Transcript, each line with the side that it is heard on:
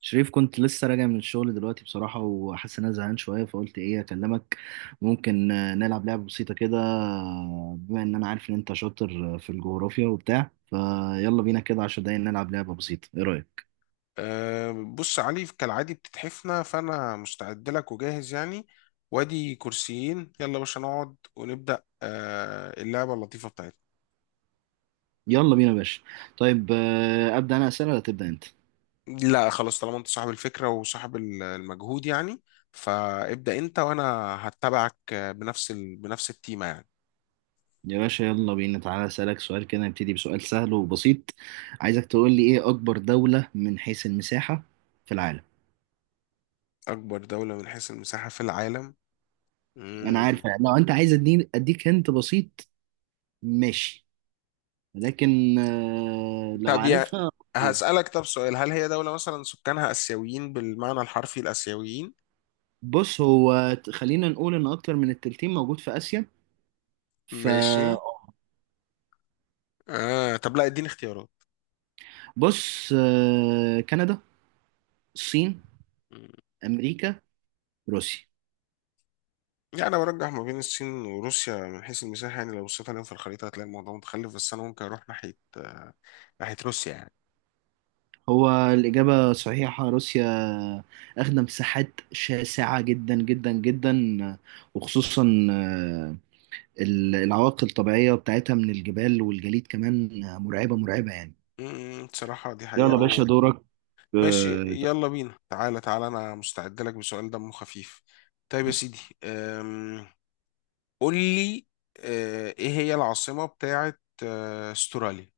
right: شريف، كنت لسه راجع من الشغل دلوقتي بصراحة وحاسس إن أنا زهقان شوية. فقلت إيه أكلمك. ممكن نلعب لعبة بسيطة كده، بما إن أنا عارف إن أنت شاطر في الجغرافيا وبتاع. فيلا بينا كده 10 دقايق نلعب لعبة بسيطة، إيه رأيك؟
left: أه، بص يا علي، كالعادي بتتحفنا، فأنا مستعد لك وجاهز يعني. وادي كرسيين، يلا يا باشا نقعد ونبدأ اللعبة اللطيفة بتاعتنا.
right: يلا بينا يا باشا. طيب، أبدأ أنا أسئلة ولا تبدأ أنت؟
left: لا خلاص، طالما انت صاحب الفكرة وصاحب المجهود يعني، فابدأ انت وانا هتبعك بنفس بنفس التيمة يعني.
right: يا باشا يلا بينا، تعالى أسألك سؤال كده، نبتدي بسؤال سهل وبسيط. عايزك تقول لي إيه أكبر دولة من حيث المساحة في العالم؟
left: أكبر دولة من حيث المساحة في العالم.
right: أنا عارف
left: مم.
right: لو أنت عايز أديني، أديك هنت بسيط. ماشي، لكن لو
left: طب يا
right: عارفها أوكي.
left: هسألك طب سؤال، هل هي دولة مثلا سكانها آسيويين، بالمعنى الحرفي الآسيويين؟
right: بص هو خلينا نقول ان اكتر من التلتين موجود في اسيا،
left: ماشي.
right: فبص.
left: آه طب لا، اديني اختيارات.
right: كندا، الصين، امريكا، روسيا.
left: يعني انا برجح ما بين الصين وروسيا من حيث المساحه، يعني لو بصيت عليهم في الخريطه هتلاقي الموضوع متخلف، بس انا ممكن اروح ناحيه روسيا يعني.
right: هو الاجابه صحيحه، روسيا. اخدة مساحات شاسعه جدا جدا جدا، وخصوصا العوائق الطبيعيه بتاعتها من الجبال والجليد كمان، مرعبه مرعبه يعني.
left: بصراحه دي
right: يلا
left: حقيقه
right: باشا
left: و...
right: دورك.
left: ماشي
right: آه،
left: يلا بينا، تعالى تعالى انا مستعد لك بسؤال دمه خفيف. طيب يا سيدي، قول لي، ايه هي العاصمه بتاعه استراليا؟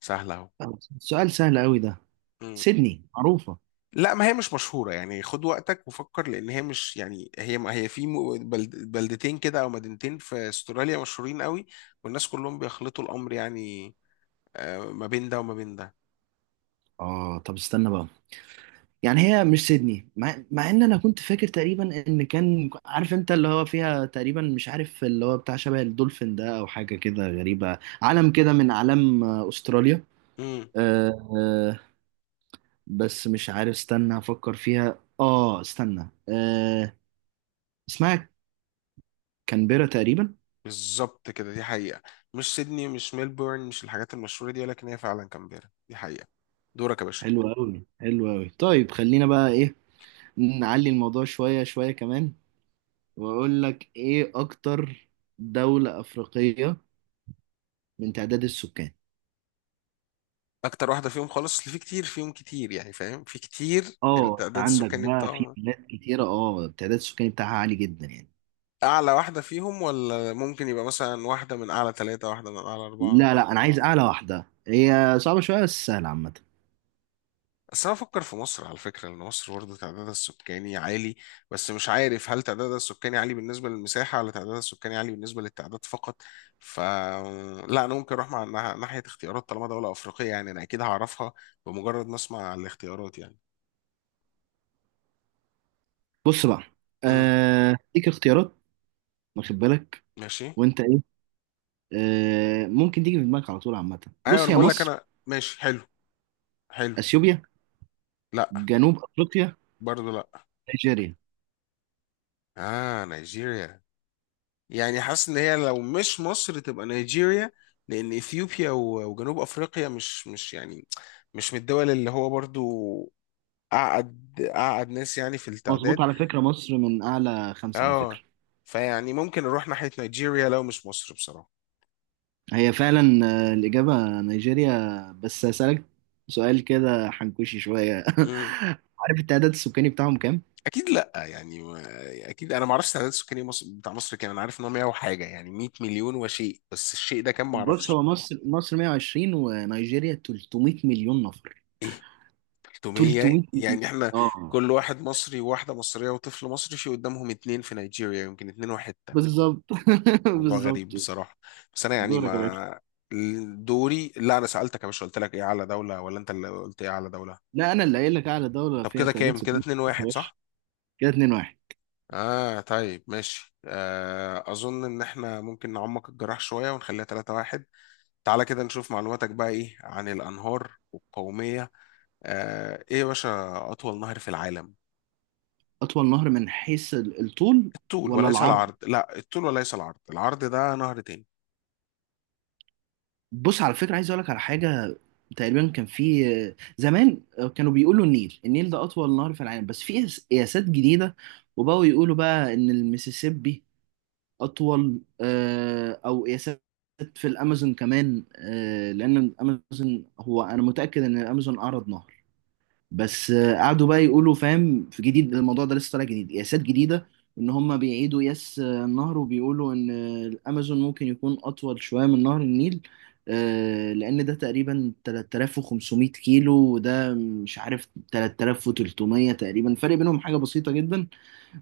left: سهله.
right: سؤال سهل قوي ده.
left: اهو.
right: سيدني معروفة.
left: لا ما هي مش مشهورة، يعني خد وقتك وفكر، لأن هي مش يعني، هي ما هي في بلد بلدتين كده أو مدينتين في أستراليا مشهورين قوي، والناس كلهم بيخلطوا الأمر يعني، ما بين ده وما بين ده.
right: اه طب استنى بقى، يعني هي مش سيدني، مع ان انا كنت فاكر تقريبا ان كان عارف، انت اللي هو فيها تقريبا، مش عارف اللي هو بتاع شبه الدولفين ده او حاجة كده غريبة، علم كده من اعلام استراليا.
left: امم.
right: آه آه بس مش عارف، استنى افكر فيها. اه استنى اسمها كانبيرا تقريبا.
left: بالظبط كده، دي حقيقة. مش سيدني، مش ميلبورن، مش الحاجات المشهورة دي، ولكن هي فعلا كامبيرا، دي حقيقة. دورك يا باشا.
right: حلو قوي حلو قوي. طيب، خلينا بقى ايه، نعلي الموضوع شوية شوية كمان. واقول لك ايه اكتر دولة أفريقية من تعداد السكان.
left: أكتر واحدة فيهم خالص، اللي في كتير فيهم كتير يعني، فاهم، في كتير؟
right: اه،
left: التعداد
right: عندك
left: السكاني
right: بقى في
left: بتاعهم،
right: بلاد كتيرة، التعداد السكاني بتاعها عالي جدا يعني.
left: أعلى واحدة فيهم ولا ممكن يبقى مثلا واحدة من أعلى ثلاثة، واحدة من أعلى أربعة؟
right: لا لا، انا عايز اعلى واحدة، هي صعبة شوية بس سهلة عامة.
left: بس انا بفكر في مصر على فكره، لان مصر برضه تعدادها السكاني عالي، بس مش عارف هل تعدادها السكاني عالي بالنسبه للمساحه، ولا تعدادها السكاني عالي بالنسبه للتعداد فقط. ف لا، انا ممكن اروح ناحيه اختيارات، طالما دوله افريقيه يعني انا اكيد هعرفها بمجرد ما اسمع الاختيارات يعني.
right: بص بقى،
left: امم.
right: ليك اختيارات، واخد بالك،
left: ماشي.
right: وانت ايه، ممكن تيجي في دماغك على طول عامة.
left: ايوه
right: بص،
left: انا
right: هي
left: بقول لك،
right: مصر،
left: انا ماشي. حلو. حلو.
right: اثيوبيا،
left: لا.
right: جنوب افريقيا،
left: برضه لا.
right: نيجيريا.
left: اه نيجيريا. يعني حاسس ان هي لو مش مصر تبقى نيجيريا، لان اثيوبيا وجنوب افريقيا مش يعني مش من الدول اللي هو برضو اقعد اقعد ناس يعني في
right: مظبوط،
left: التعداد.
right: على فكرة مصر من اعلى خمسة على
left: اه.
right: فكرة.
left: فيعني ممكن نروح ناحية نيجيريا لو مش مصر بصراحة.
right: هي فعلا الإجابة نيجيريا، بس هسألك سؤال كده حنكوشي شوية.
left: امم.
right: عارف التعداد السكاني بتاعهم كام؟
left: اكيد لا يعني، اكيد انا ما اعرفش التعداد السكاني مصر بتاع مصر كام، انا عارف ان هو 100 وحاجة يعني، 100 مليون وشيء، بس الشيء ده كام ما
right: بص
left: اعرفش.
right: هو مصر مصر 120، ونيجيريا 300 مليون نفر.
left: إيه؟ 600؟
right: 300 مليون.
left: يعني احنا
right: اه
left: كل واحد مصري وواحدة مصرية وطفل مصري في قدامهم اتنين في نيجيريا، يمكن اتنين وحتة.
right: بالظبط.
left: موضوع غريب
right: بالظبط.
left: بصراحة. بس انا يعني
right: دورك يا باشا.
left: ما. دوري؟ لا انا سألتك يا باشا، قلت لك ايه اعلى دولة، ولا انت اللي قلت ايه اعلى دولة؟
right: لا، أنا اللي قايل لك أعلى دولة
left: طب
right: فيها
left: كده
right: تعداد
left: كام؟ كده
right: سكاني
left: اتنين
right: يا
left: واحد
right: باشا.
left: صح؟
right: كده 2-1.
left: اه طيب ماشي، اظن ان احنا ممكن نعمق الجراح شوية ونخليها 3-1. تعالى كده نشوف معلوماتك بقى ايه عن الانهار والقومية. ايه يا باشا اطول نهر في العالم؟
right: أطول نهر من حيث الطول
left: الطول
right: ولا
left: وليس
right: العرض؟
left: العرض، لا الطول وليس العرض، العرض ده نهر تاني.
right: بص، على فكرة عايز اقول لك على حاجة. تقريبا كان في زمان كانوا بيقولوا النيل النيل ده اطول نهر في العالم، بس في قياسات جديدة. وبقوا يقولوا بقى ان المسيسيبي اطول، او قياسات في الامازون كمان، لان الامازون، هو انا متأكد ان الامازون اعرض نهر. بس قعدوا بقى يقولوا فاهم في جديد، الموضوع ده لسه طالع جديد قياسات جديده. ان هم بيعيدوا قياس النهر، وبيقولوا ان الامازون ممكن يكون اطول شويه من نهر النيل، لان ده تقريبا 3500 كيلو، وده مش عارف 3300 تقريبا، فرق بينهم حاجه بسيطه جدا.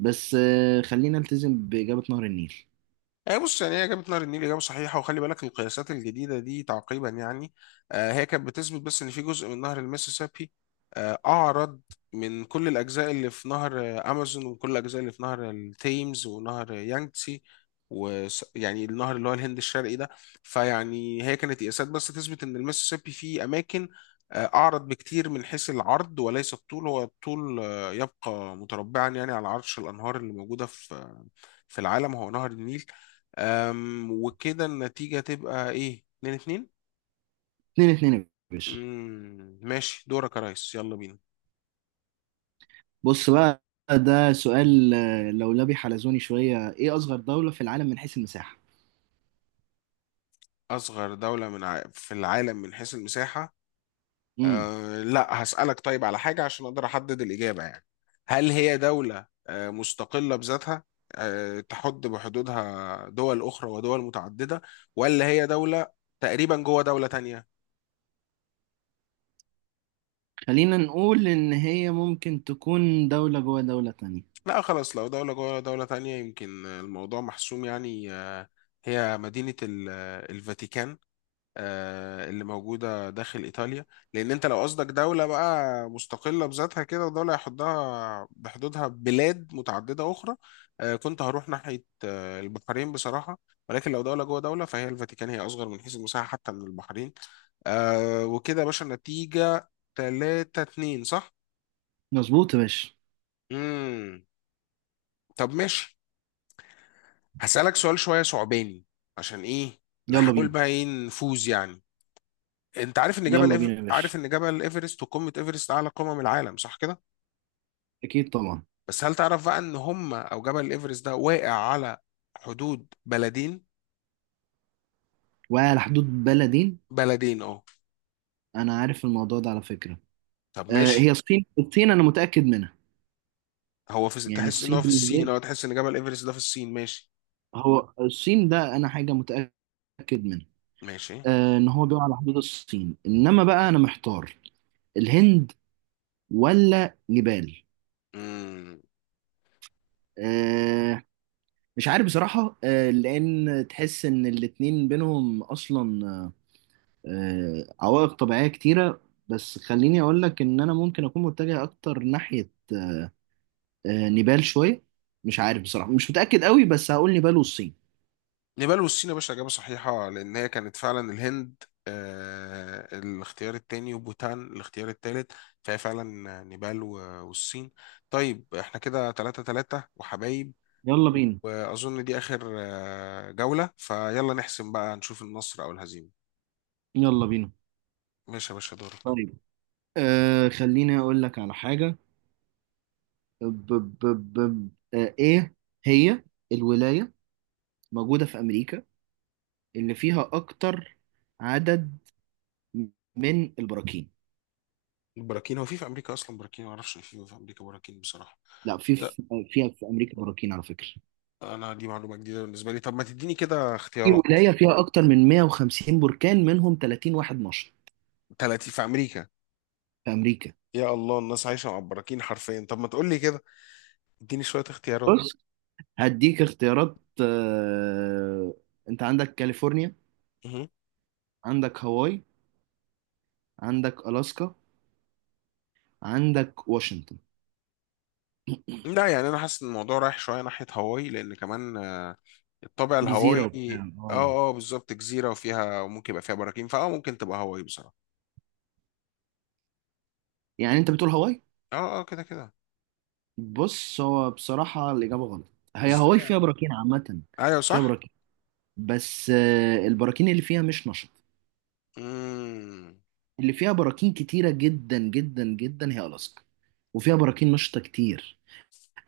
right: بس خلينا نلتزم باجابه نهر النيل.
left: هي بص، يعني هي إجابة نهر النيل إجابة صحيحة، وخلي بالك القياسات الجديدة دي تعقيبا يعني، هي كانت بتثبت بس إن في جزء من نهر المسيسيبي أعرض من كل الأجزاء اللي في نهر أمازون، وكل الأجزاء اللي في نهر التيمز ونهر يانجتسي، ويعني النهر اللي هو الهند الشرقي ده. فيعني هي كانت قياسات بس تثبت إن المسيسيبي فيه أماكن أعرض بكتير من حيث العرض وليس الطول، هو الطول يبقى متربعا يعني على عرش الأنهار اللي موجودة في في العالم هو نهر النيل. وكده النتيجة تبقى ايه، 2-2.
right: 2-2 يا باشا.
left: ماشي، دورك يا ريس، يلا بينا.
right: بص بقى، ده سؤال لولبي حلزوني شويه، ايه اصغر دوله في العالم من حيث المساحه؟
left: أصغر دولة في العالم من حيث المساحة؟
right: امم
left: لا، هسألك طيب على حاجة عشان أقدر أحدد الإجابة يعني. هل هي دولة مستقلة بذاتها، أه تحد بحدودها دول أخرى ودول متعددة، ولا هي دولة تقريبا جوه دولة تانية؟
right: خلينا نقول إن هي ممكن تكون دولة جوه دولة تانية.
left: لا خلاص، لو دولة جوه دولة تانية يمكن الموضوع محسوم يعني. أه، هي مدينة الفاتيكان اللي موجودة داخل إيطاليا. لأن أنت لو قصدك دولة بقى مستقلة بذاتها كده، ودولة يحضها بحدودها بلاد متعددة أخرى، كنت هروح ناحية البحرين بصراحة، ولكن لو دولة جوه دولة فهي الفاتيكان، هي أصغر من حيث المساحة حتى من البحرين. وكده يا باشا النتيجة 3-2 صح؟
right: مظبوط يا باشا.
left: مم. طب ماشي، هسألك سؤال شوية صعباني، عشان إيه؟
right: يلا
left: نحاول
right: بينا.
left: بقى إيه، نفوز يعني. انت عارف ان
right: يلا بينا يا باشا،
left: عارف ان جبل ايفرست وقمه ايفرست اعلى قمم العالم صح كده؟
right: أكيد طبعا.
left: بس هل تعرف بقى ان هم، او جبل ايفرست ده واقع على حدود بلدين؟
right: وعلى حدود بلدين.
left: بلدين اه.
right: أنا عارف الموضوع ده على فكرة.
left: طب
right: هي
left: ماشي.
right: الصين، الصين أنا متأكد منها.
left: هو في،
right: يعني
left: تحس ان
right: الصين
left: هو في
right: بالنسبة
left: الصين،
right: لي،
left: او تحس ان جبل ايفرست ده في الصين؟ ماشي.
right: هو الصين ده أنا حاجة متأكد منها.
left: ماشي.
right: إن هو بيقع على حدود الصين، إنما بقى أنا محتار، الهند ولا نيبال؟
left: امم.
right: آه مش عارف بصراحة، لأن تحس إن الاتنين بينهم أصلا عوائق طبيعية كتيرة. بس خليني أقول لك إن أنا ممكن أكون متجه أكتر ناحية نيبال شوية. مش عارف بصراحة، مش متأكد قوي، بس هقول نيبال والصين.
left: نيبال والصين يا باشا اجابه صحيحه، لان هي كانت فعلا الهند الاختيار التاني، وبوتان الاختيار التالت، فهي فعلا نيبال والصين. طيب احنا كده 3-3 وحبايب،
right: يلا بينا.
left: واظن دي اخر جولة، فيلا نحسم بقى نشوف النصر او الهزيمة.
right: يلا بينا.
left: ماشي يا باشا دورك.
right: طيب، خليني أقول لك على حاجة. ب ب ب إيه هي الولاية موجودة في أمريكا اللي فيها أكتر عدد من البراكين؟
left: البراكين؟ هو في في امريكا اصلا براكين؟ ما اعرفش ان في في امريكا براكين بصراحة.
right: لا،
left: لا،
right: فيها في أمريكا براكين على فكرة.
left: انا دي معلومة جديدة بالنسبة لي، طب ما تديني كده
right: في
left: اختيارات.
right: ولاية فيها أكتر من 150 بركان، منهم 30 واحد نشط.
left: 30 في امريكا؟
right: في امريكا.
left: يا الله، الناس عايشة مع البراكين حرفيا. طب ما تقول لي كده، اديني شوية اختيارات.
right: بص، هديك اختيارات، انت عندك كاليفورنيا،
left: مهم.
right: عندك هاواي، عندك الاسكا، عندك واشنطن.
left: لا يعني انا حاسس ان الموضوع رايح شوية ناحية هاواي، لان كمان الطابع
right: جزيرة
left: الهوائي،
right: وبتاع،
left: اه اه بالظبط، جزيرة وفيها وممكن يبقى فيها براكين، فاه ممكن تبقى هاواي بصراحة.
right: يعني انت بتقول هاواي.
left: اه اه كده كده.
right: بص، هو بصراحة الإجابة غلط. هي
left: ازاي
right: هاواي فيها
left: يعني؟
right: براكين عامة.
left: ايوه
right: فيها
left: صح.
right: براكين، بس البراكين اللي فيها مش نشط.
left: امم.
right: اللي فيها براكين كتيرة جدا جدا جدا هي ألاسكا، وفيها براكين نشطة كتير.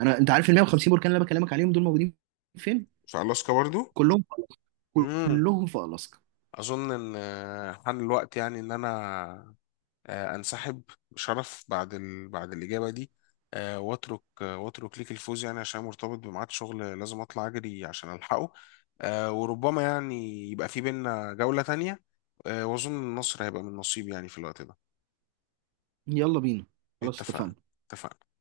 right: انت عارف ال 150 بركان اللي انا بكلمك عليهم دول موجودين فين؟
left: في الاسكا برضو.
right: كلهم في ألاسكا.
left: امم.
right: كلهم في ألاسكا.
left: اظن ان حان الوقت يعني ان انا انسحب بشرف بعد بعد الاجابه دي، واترك واترك ليك الفوز يعني، عشان مرتبط بميعاد شغل لازم اطلع اجري عشان الحقه. وربما يعني يبقى في بينا جوله تانية، واظن النصر هيبقى من نصيب يعني في الوقت ده.
right: يلا بينا. خلاص
left: اتفقنا.
right: اتفقنا.
left: اتفقنا.